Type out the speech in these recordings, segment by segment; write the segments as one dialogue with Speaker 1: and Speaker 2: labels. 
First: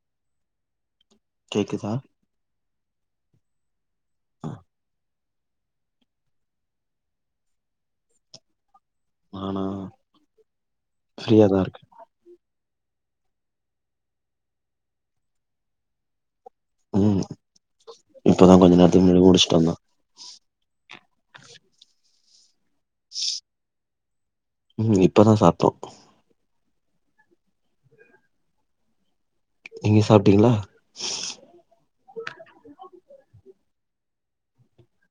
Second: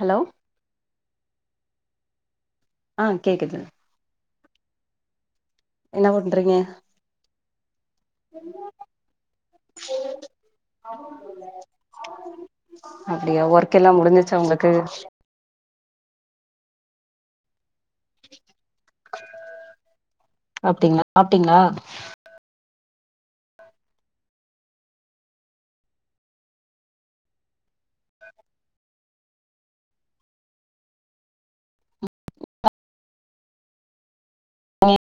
Speaker 1: Hello
Speaker 2: கேக்குதா
Speaker 1: ஆ கேக்குது
Speaker 2: ஆ,
Speaker 1: என்ன பண்றீங்க
Speaker 2: நானா ஃப்ரீயாதா இருக்கே
Speaker 1: அப்புடியா ஒர்க் எல்லா முடிஞ்சுர்ச்சா உங்குளுக்கு
Speaker 2: ம் இப்பதா கொஞ்ச நேரத்துக்கு முன்னாடி முடிச்சுட்டு வந்த
Speaker 1: அப்டீங்களா சாப்டீங்களா
Speaker 2: ம் இப்பதா சாப்டோ நீங்க சாப்டீங்களா
Speaker 1: ஆ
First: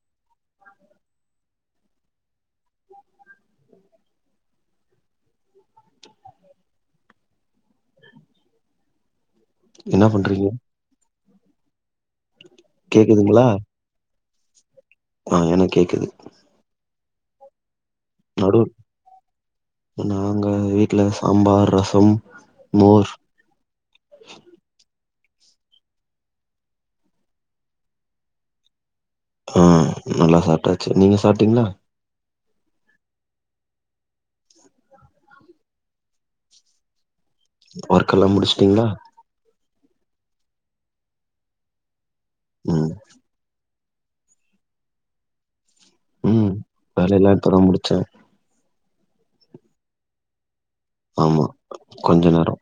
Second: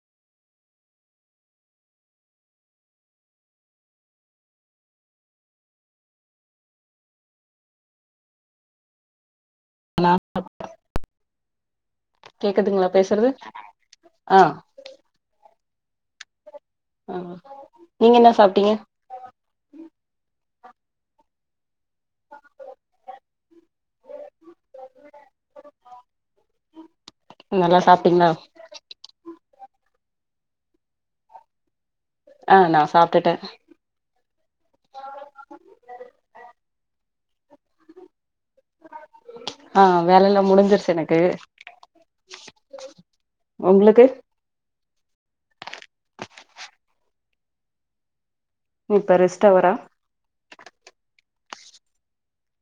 Speaker 2: என்னா பண்றீங்க
Speaker 1: கேக்குதுங்களா பேசுறது
Speaker 2: கேக்குதுங்களா
Speaker 1: ஆ
Speaker 2: ஆ எனக்கு கேக்குது
Speaker 1: ஆ நீங்க என்ன
Speaker 2: நடு
Speaker 1: சாப்டீங்க
Speaker 2: நாங்க வீட்ல சாம்பார் ரசம் மோர்
Speaker 1: [unintelligible] நல்லா சாப்டீங்களா
Speaker 2: ஆ நல்லா சாப்டாச்சு நீங்க சாப்டீங்களா
Speaker 1: ஆ நா சாப்டுட்டே
Speaker 2: ஒர்க்கெல்லா முடிச்சுட்டீங்களா
Speaker 1: ஆ வேலல்லா முடிஞ்சிருச்சு எனக்கு
Speaker 2: ம்
Speaker 1: உங்களுக்கு
Speaker 2: வேலயெல்லா இப்பதா முடிச்சே
Speaker 1: இப்ப ரெஸ்டவரா
Speaker 2: ஆமா கொஞ்ச நேரோ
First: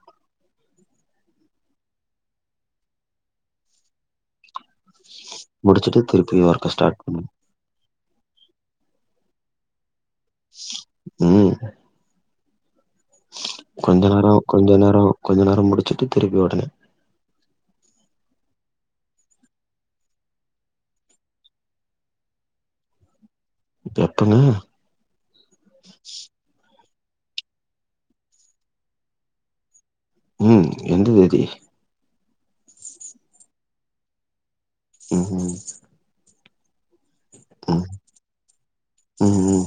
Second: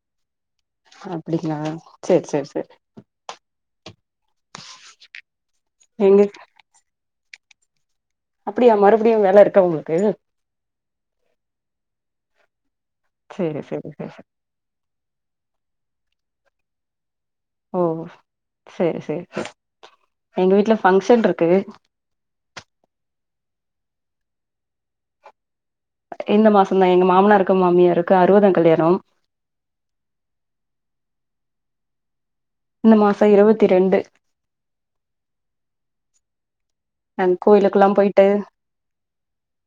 Speaker 1: அப்படிங்ளா சேர் சேர் சேர்
Speaker 2: முடிச்சுட்டு
Speaker 1: எங்க
Speaker 2: திருப்பி வொர்க்க ஸ்டாட் பண்ணு
Speaker 1: அப்படியா மறுபடியு வேல இருக்கா உங்களுக்கு
Speaker 2: ம்
Speaker 1: சேரி சேரி
Speaker 2: கொஞ்ச
Speaker 1: சேரி
Speaker 2: நேரோ கொஞ்ச நேரோ கொஞ்ச நேரோ முடிச்சிட்டு திருப்பி உடனே
Speaker 1: ஓ சேர் சேரி எங்க வீட்ல ஃபங்க்ஷன்ட்ருக்கு
Speaker 2: இப்ப எப்பங்க
Speaker 1: இந்த மாசந்தா எங்க மாமனாருக்கு மாமியாருக்கு அறுவதாங் கல்யாணோ
Speaker 2: ம் எந்த தேதி
Speaker 1: இந்த மாசோ இருவத்தி ரெண்டு
Speaker 2: ம் ஹூம்
Speaker 1: அன் கோயிலுக்கெல்லா போயிட்டு
Speaker 2: ம் ம்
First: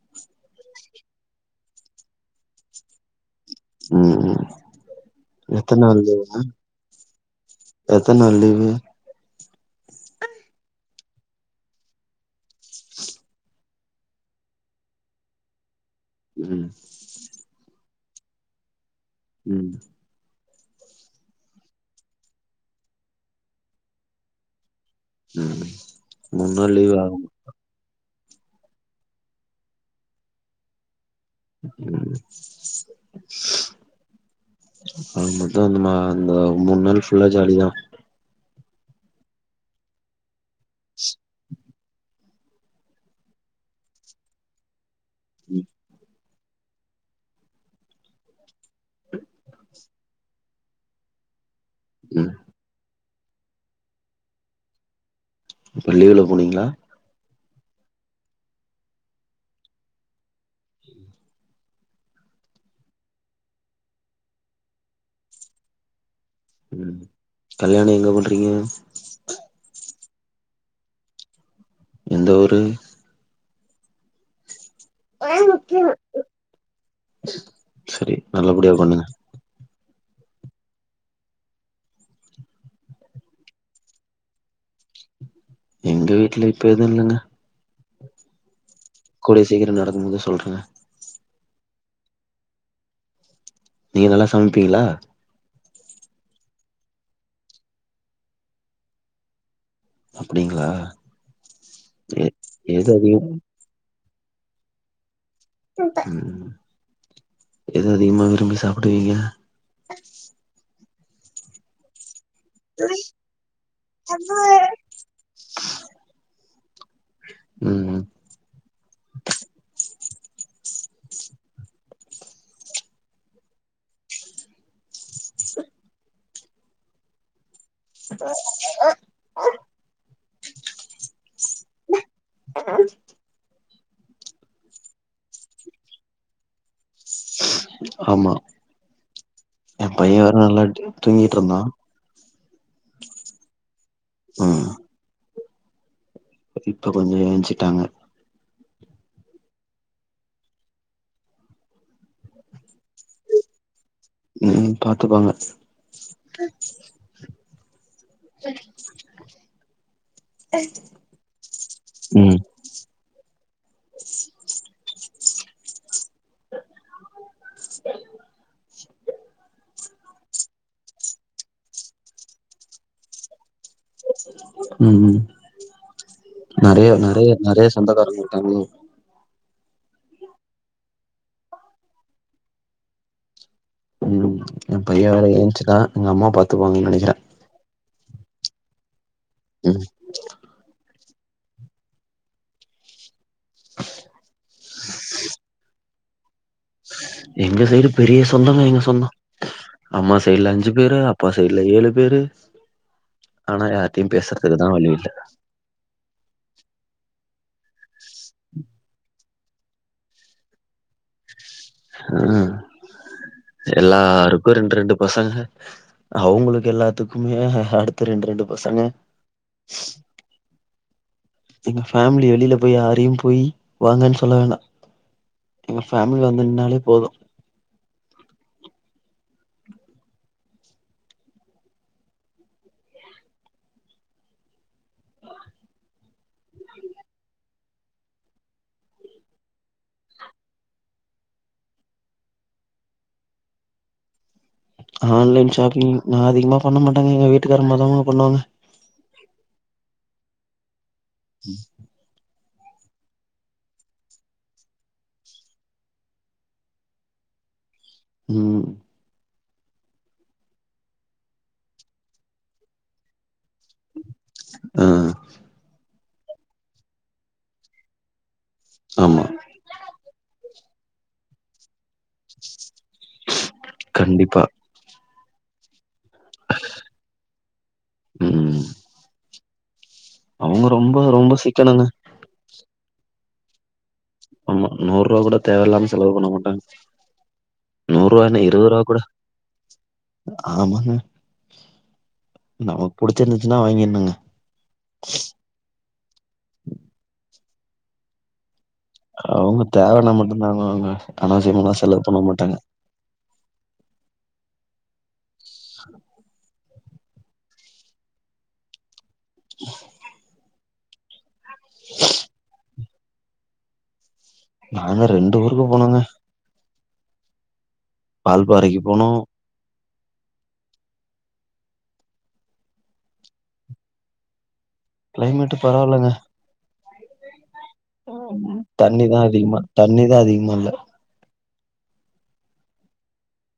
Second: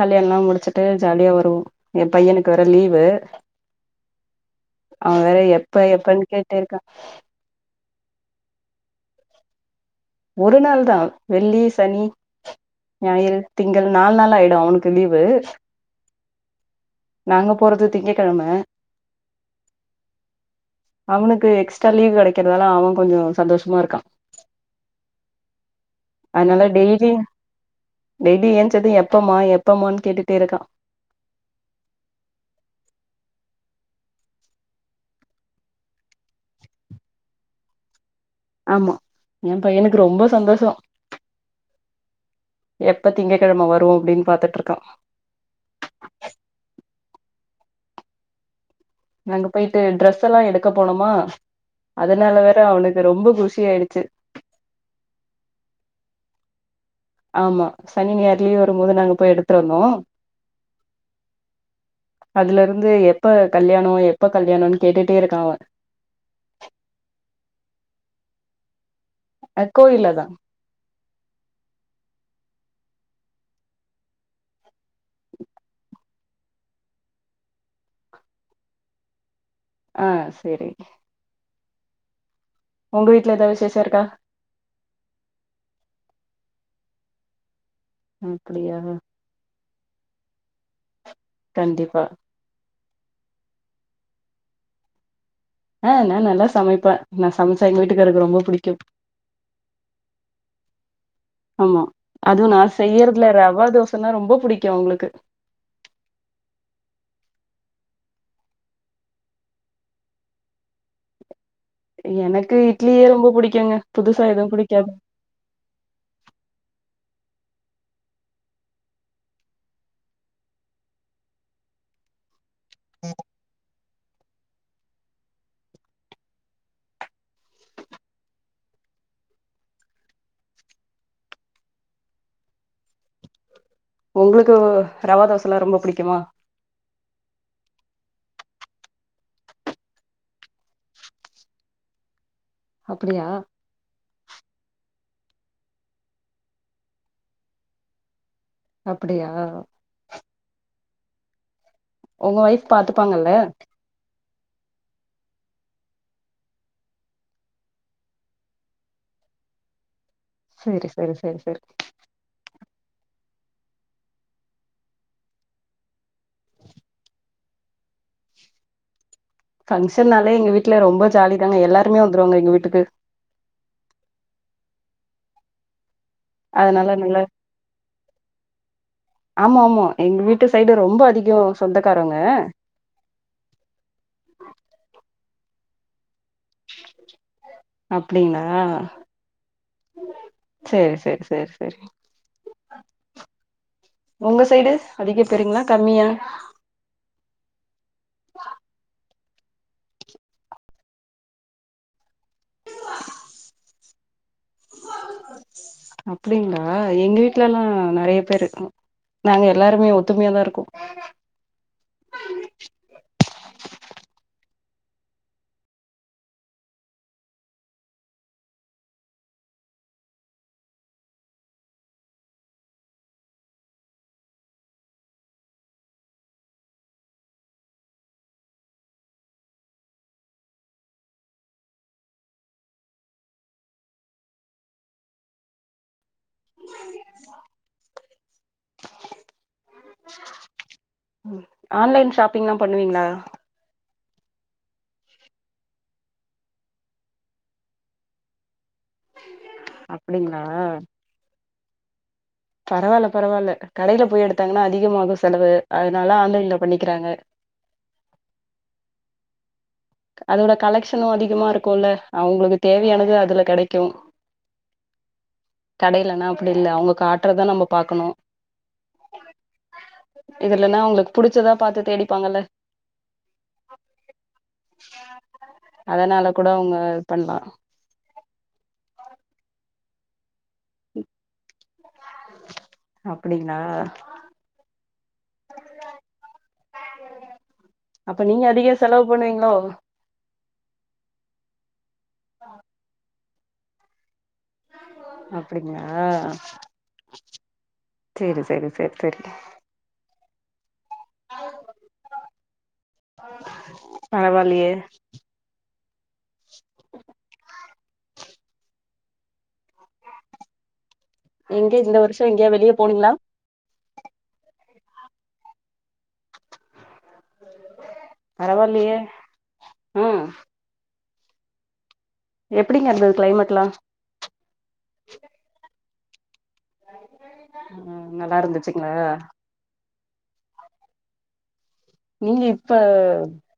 Speaker 1: கல்யாணம் முடிச்சு ட்டு ஜாலியா வருவோ எ பையனுக்கு வேற லீவு
Speaker 2: ம் ம்
Speaker 1: அவ வேற
Speaker 2: எத்தன
Speaker 1: எப்ப எப்பன்னு கேட்டே இருக்கா
Speaker 2: எத்தன் நாள் லீவு
Speaker 1: ஒரு நாள் தா வெள்ளி சனி ஞாயிறு திங்கள் நால் நாளாய்டு அவனுக்கு லீவு
Speaker 2: ம்
Speaker 1: நாங்க போறது திங்ககெழம
Speaker 2: ம்
Speaker 1: அவனுக்கு எக்ஸ்ட்ரா லீவ் கெடைக்கறதால அவ கொஞ்சோ சந்தோஷமா இருக்கா
Speaker 2: ம் மூணு
Speaker 1: அதனால
Speaker 2: நாள் லீவ்
Speaker 1: டெய்லி
Speaker 2: ஆகும்
Speaker 1: டெய்லி ஏஞ்சது எப்பம்மா எப்பம்மான் கேட்டுட்டே இருக்கா
Speaker 2: ம் அது முட்டு அந்த மா அந்த மூண் நாள் ஃபுல்லா ஜாலி தா
Speaker 1: ஆமா எ பையனுக்கு ரொம்ப சந்தோஷோ எப்ப திங்ககெழம வரு அப்டின் பாத்துட்ருக்கா
Speaker 2: ம்
Speaker 1: நாங்க போயிட்டு ட்ரெஸ் எல்லா எடுக்க போனமா
Speaker 2: ம்
Speaker 1: அதனால வேற அவனுக்கு ரொம்ப குஷி ஆயிடுச்சு
Speaker 2: இப்ப லீவ்ல போனீங்ளா
Speaker 1: ஆமா சனி ஞாயிறு லீவு வரும்போது நாங்க போய் எடுத்துருந்தோ அதுலருந்து எப்ப கல்யாணோ எப்ப கல்யாணோன் கேட்டுட்டே இருக்கா அவ
Speaker 2: ம் கல்யாணோ எங்க பண்றீங்க
Speaker 1: அ கோயில்ல தா
Speaker 2: எந்த ஊரு செரி நல்லபடியா பண்ணுங்க
Speaker 1: ஆ செரி உங்க வீட்ல எதா விஷேச இருக்கா
Speaker 2: எங்க வீட்ல இப்ப எது இல்லங்க
Speaker 1: அப்டியா
Speaker 2: கூடிய சீக்கிரோ நடக்கும் போது சொல்றே
Speaker 1: கண்டிப்பா
Speaker 2: நீங்க நல்லா சம்ப்பீங்ளா
Speaker 1: ஆ நா நல்லா சமைப்பே நா சமச்ச எங்க வீட்டுக்காருக்கு ரொம்ப புடிக்கு
Speaker 2: அப்டிங்களா
Speaker 1: ஆமா
Speaker 2: எ
Speaker 1: அது நா
Speaker 2: எது
Speaker 1: செய்யற்துல
Speaker 2: அதிகம்
Speaker 1: ரவதோஸ் சொன்னா ரொம்ப புடிக்கு அவ்ங்ளுக்கு
Speaker 2: ம் ஏது அதிகமா விரும்பி சாப்டுவிங்க
Speaker 1: எனக்கு இட்லியே ரொம்ப புடிக்குங்க புதுசா எதும் புடிக்காது
Speaker 2: ம் ம்
Speaker 1: ஒங்ளுக்கு ரவா தோசல்லா ரொம்ப புடிக்குமா
Speaker 2: ஆமா எ பைய வேற நல்லா தூங்கிட்ருந்தா
Speaker 1: அப்டியா
Speaker 2: [inaudible] இப்ப கொஞ்சோ ஏஞ்சுட்டாங்க
Speaker 1: அப்புடியா ஒங்க ஓய்ஃப் பாத்துப்பாங்கல்ல
Speaker 2: ம் பாத்துப்பாங்க சரி
Speaker 1: செரி செரி சேர் செரி
Speaker 2: ம்
Speaker 1: பங்ஷன்னாலே எங்க வீட்ல ரொம்ப ஜாலி தாங்க எல்லாருமே வந்துருவாங்க எங்க வீட்டுக்கு
Speaker 2: ம் நெறைய
Speaker 1: அதனால நல்ல
Speaker 2: நெறைய நெறைய சொந்தக்காரங்க இருக்காங்களோ
Speaker 1: ஆமா ஆமா எங் வீட்டு சைடு ரொம்ப அதிகோ சொந்தக்காரங்க
Speaker 2: ம் எ பைய வேற எழுஞ்ச்சுடா எங்க அம்மா பாத்
Speaker 1: அப்டிங்ளா
Speaker 2: ம்
Speaker 1: செரி செரி சேர் செரி ஒங்க சைடு அதிக பேருங்களா கம்மியா
Speaker 2: எங்க சைடு பெரிய சொந்தங்க எங்க சொந்தோ அம்மா சைடுல அஞ்சு பேரு அப்பா சைடுல ஏழு பேரு ஆன யார்த்தையு பேசுறதுக்குதா வழி இல்ல
Speaker 1: அப்டிங்களா எங்க வீட்ல எல்லா நெறைய பேரு நாங்க எல்லாருமே ஒத்துமையாதா இருக்கோ
Speaker 2: ம் எல்லாருக்கு ரெண்டு ரெண்டு பசங்க அவுங்களுக்கு எல்லாத்துக்குமே அடுத்த ரெண்டு ரெண்டு பசங்க எங்க ஃபேமிலி வெளியில போய் யாரையும் போய் வாங்கன்னு சொல்ல வேணா எங்க ஃபேமிலி வந்து நின்னாலே போது
Speaker 1: ஆன்லைன் ஷாப்பிங்லா பண்ணுவீங்ளா
Speaker 2: ஆன்லைன் ஷாப்பிங் நா அதிகமா பண்ண மாட்டாங்க எங்க வீட்டுக்கார அம்மாதங்க பண்ணுவாங்க
Speaker 1: அப்டிங்ளா
Speaker 2: ம்
Speaker 1: பரவாயில்ல பரவாயில்ல கடையில போய் எடுத்தாங்ன்னா அதிகமாகு செலவு அதனால ஆன்லைன்ல பண்ணிக்கிறாங்க
Speaker 2: ம்
Speaker 1: அதோட கலெக்ஷனு அதிகமா இருக்குல அவுங்ளுக்கு தேவையானது அதுல கெடைக்கு
Speaker 2: ஆ
Speaker 1: கடைலனா அப்டி இல்ல அவுங்க காட்றத நம்ம பாக்கணு
Speaker 2: ஆமா
Speaker 1: இதுலன்னா அவுங்ளுக் புடிச்சதா பார்த்து தேடிப்பாங்கல்ல
Speaker 2: கண்டிப்பா
Speaker 1: அதனால கூட அவுங்க இது பண்லா
Speaker 2: ம் அவுங்க ரொம்ப ரொம்ப சிக்கணுங்க
Speaker 1: அப்டிங்ளா
Speaker 2: ஆமா நூறு ரூபா கூட தேவயில்லாம செலவு பண்ண மாட்டாங்க
Speaker 1: அப்ப
Speaker 2: நூறுவா என்ன
Speaker 1: நீங்க அதிக
Speaker 2: இருவது ரூவா கூட
Speaker 1: செலவு பண்ணுவீங்ளோ
Speaker 2: ஆமாங்க நமக்கு புடிச்சிருந்துச்சுன்னா வாங்கிர்னுங்க
Speaker 1: அப்டிங்ளா செரி செரி செர் செர்
Speaker 2: அவுங்க தேவயானா மட்டு தாங்க வாங்க அனாவசியமாலா செலவு பண்ண மாட்டாங்க
Speaker 1: பரவாயில்லியே எங்க இந்த வர்ஷோ எங்கயா வெளிய போனீங்ளா
Speaker 2: நாங்க ரெண்டு ஊருக்கு போனங்க வால்பாறைக்கு
Speaker 1: பரவாயில்லியே
Speaker 2: போனோ
Speaker 1: ம் எப்டிங்க இருந்தது க்ளைமேட்லா
Speaker 2: க்ளைமேட்டு பரவாயில்லங்க
Speaker 1: [inaudible] ம் நல்லா இருந்துச்சுங்களா
Speaker 2: தண்ணிதா அதிகமா தண்ணிதா அதிகமா இல்ல
Speaker 1: நீங்க இப்ப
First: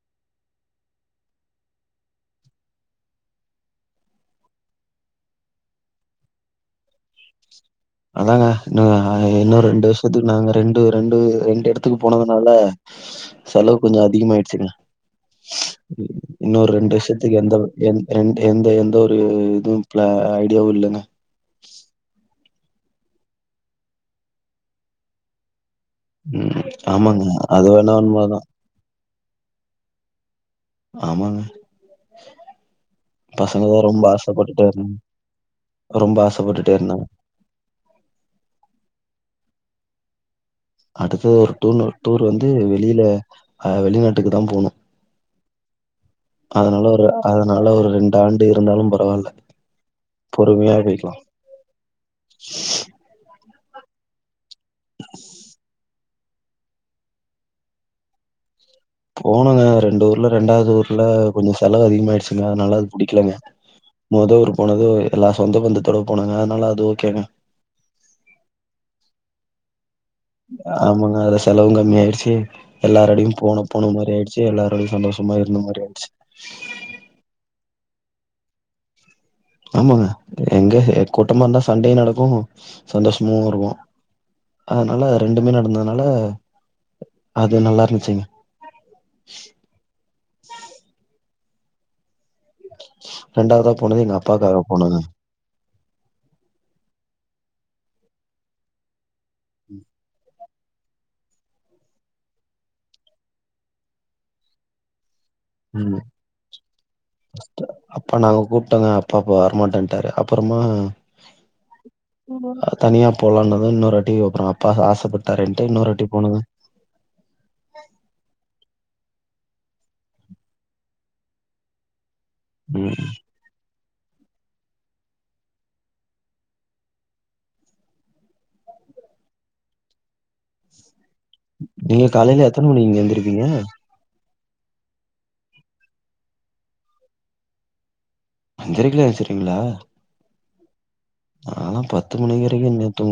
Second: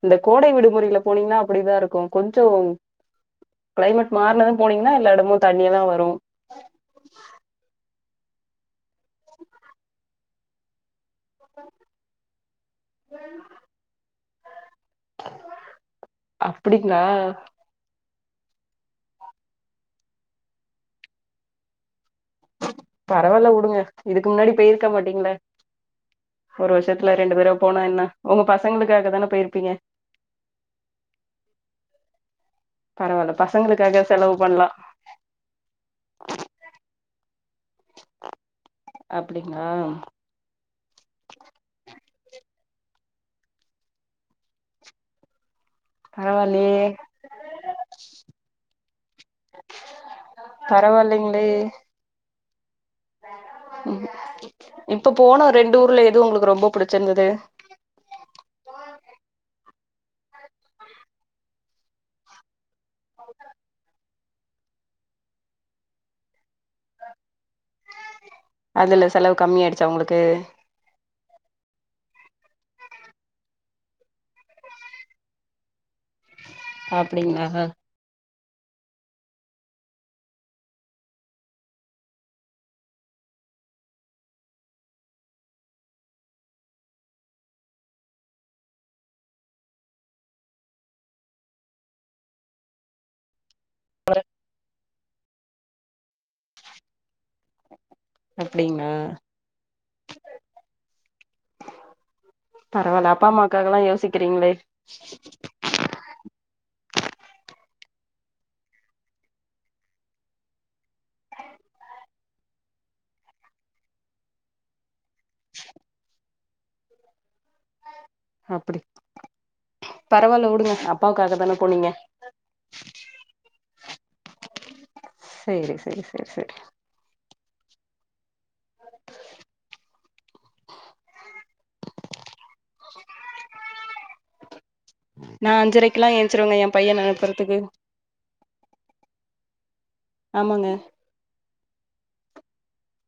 Speaker 1: இந்த கோடை விடுமுறையில போனீங்னா அப்டிதா இருக்கு கொஞ்சோ க்ளைமெட் மார்னது போனீங்னா எல்லா இடமு தண்ணியா தா வரு
Speaker 2: அதாங்க இன்னு இன்னு ரெண்டு வர்ஷத்துக்கு நாங்க ரெண்டு ரண்டு ரெண்டு ரெண்டு இடத்துக்கு போனதுனால செலவு கொஞ்சோ அதிகமாயிடுச்சுங்க இன்னொரு ரெண்டு
Speaker 1: அப்டிங்களா
Speaker 2: வர்ஷத்தக்கு எந்த எந் எந் எந்த எந்த ஒரு இதுவு பிளா ஐடியாவு இல்லங்க
Speaker 1: பரவாயில்ல உடுங்க இதுக்கு முன்னாடி போயிருக்க மாட்டீங்ளா
Speaker 2: ம்.
Speaker 1: ஒரு வர்ஷத்துல
Speaker 2: ஆமாங்க.
Speaker 1: ரெண்டு பேரா
Speaker 2: அது
Speaker 1: போனா
Speaker 2: வேணா
Speaker 1: என்ன உங்க
Speaker 2: உண்மதான்.
Speaker 1: பசங்களுக்காக தானே போயிருப்பீங்க
Speaker 2: ஆமாங்க
Speaker 1: பரவால்ல
Speaker 2: பசங்கதா
Speaker 1: பசங்களுக்காக
Speaker 2: ரொம்ப
Speaker 1: செலவு
Speaker 2: ஆசப்பட்டுட்டே
Speaker 1: பண்லா
Speaker 2: இருந் ரொம்ப ஆசப்பட்டுட்டே இருந்தாங்க
Speaker 1: அப்டிங்ளா
Speaker 2: அடுத்த ஒரு டூன்னு டூர் வந்து வெளியில அ வெளிநாட்டுக்கு தா போணு
Speaker 1: பரவால்லையே
Speaker 2: அதனால ஒரு அதனால ஒரு ரெண்டு ஆண்டு இருந்தாலும் பரவாயில்ல
Speaker 1: பரவாயில்லைங்ளே ம் இப்ப போன ரெண்டு ஊர்ல எது உங்களுக்கு ரொம்ப புடிச்சிருந்தது
Speaker 2: போனுங்க ரெண்டு ஊர்ல ரெண்டாவது ஊர்ல கொஞ்சோ செலவு அதிகமயிடுச்சுங்க அதனால அது புடிக்கலங்க முத ஊர் போனது எல்லா சொந்த பந்தத்தோட போனாங்க அதனால அது ஓகேங்க
Speaker 1: அதில செலவு கம்மி ஆகிடுச்சா உங்களுக்கு
Speaker 2: ஆமாங்க அதுல செலவு கம்மி ஆயிடுச்சு எல்லாரோடயையு போன போன மாதிரி ஆயிடுச்சு எல்லாரோடையு சந்தோஷமா இருந்த மாதிரி ஆயிடுச்சு
Speaker 1: அப்டிங்களா ஆ ஆ
Speaker 2: ஆமாங்க எங்க கூட்டமா இருந்தா சண்டே நடக்கு சந்தோஷமு இருக்கு அதனால ரெண்டுமே நடந்ததுனால அது நல்லா இருந்துச்சுங்க ரெண்டாவதா போனது எங்க அப்பாக்காக போனதுங்க
Speaker 1: அப்டிங்களா
Speaker 2: ம்
Speaker 1: பரவாயில்ல அப்பா அம்மாக்காக எல்லா யோசிக்கிறீங்களே
Speaker 2: ம் ஃபர்ஸ்ட் அப்பா நாங்க கூப்பிட்டோங்க அப்பா அப்ப வரமாட்டேன்டாரு அப்புறமா தனியா போலானுது இன்னொரு வாட்டி அப்புறோ அப்பா ஆசப்பட்டாருன்ட்டு இன்னொரு வாட்டி போனங்க
Speaker 1: அப்டி பரவாயில்ல வுடுங்க அப்பாவுக்காக தான போனீங்க
Speaker 2: ம்
Speaker 1: சேரி சேரி சேரி சேரி
Speaker 2: நீங்க காலையில எத்தன மணி இங்க எந்திரிப்பீங்க
Speaker 1: நா அஞ்சரைக்கெல்லா ஏச்சிருவங்க என் பையன அனுப்புறதுக்கு
Speaker 2: அஞ்சரைக்கெல்லா எந்துருசுவிங்களா
Speaker 1: ஆமாங்க
Speaker 2: நான்லா பத்து மணி வரைக்குங்க தூங்கு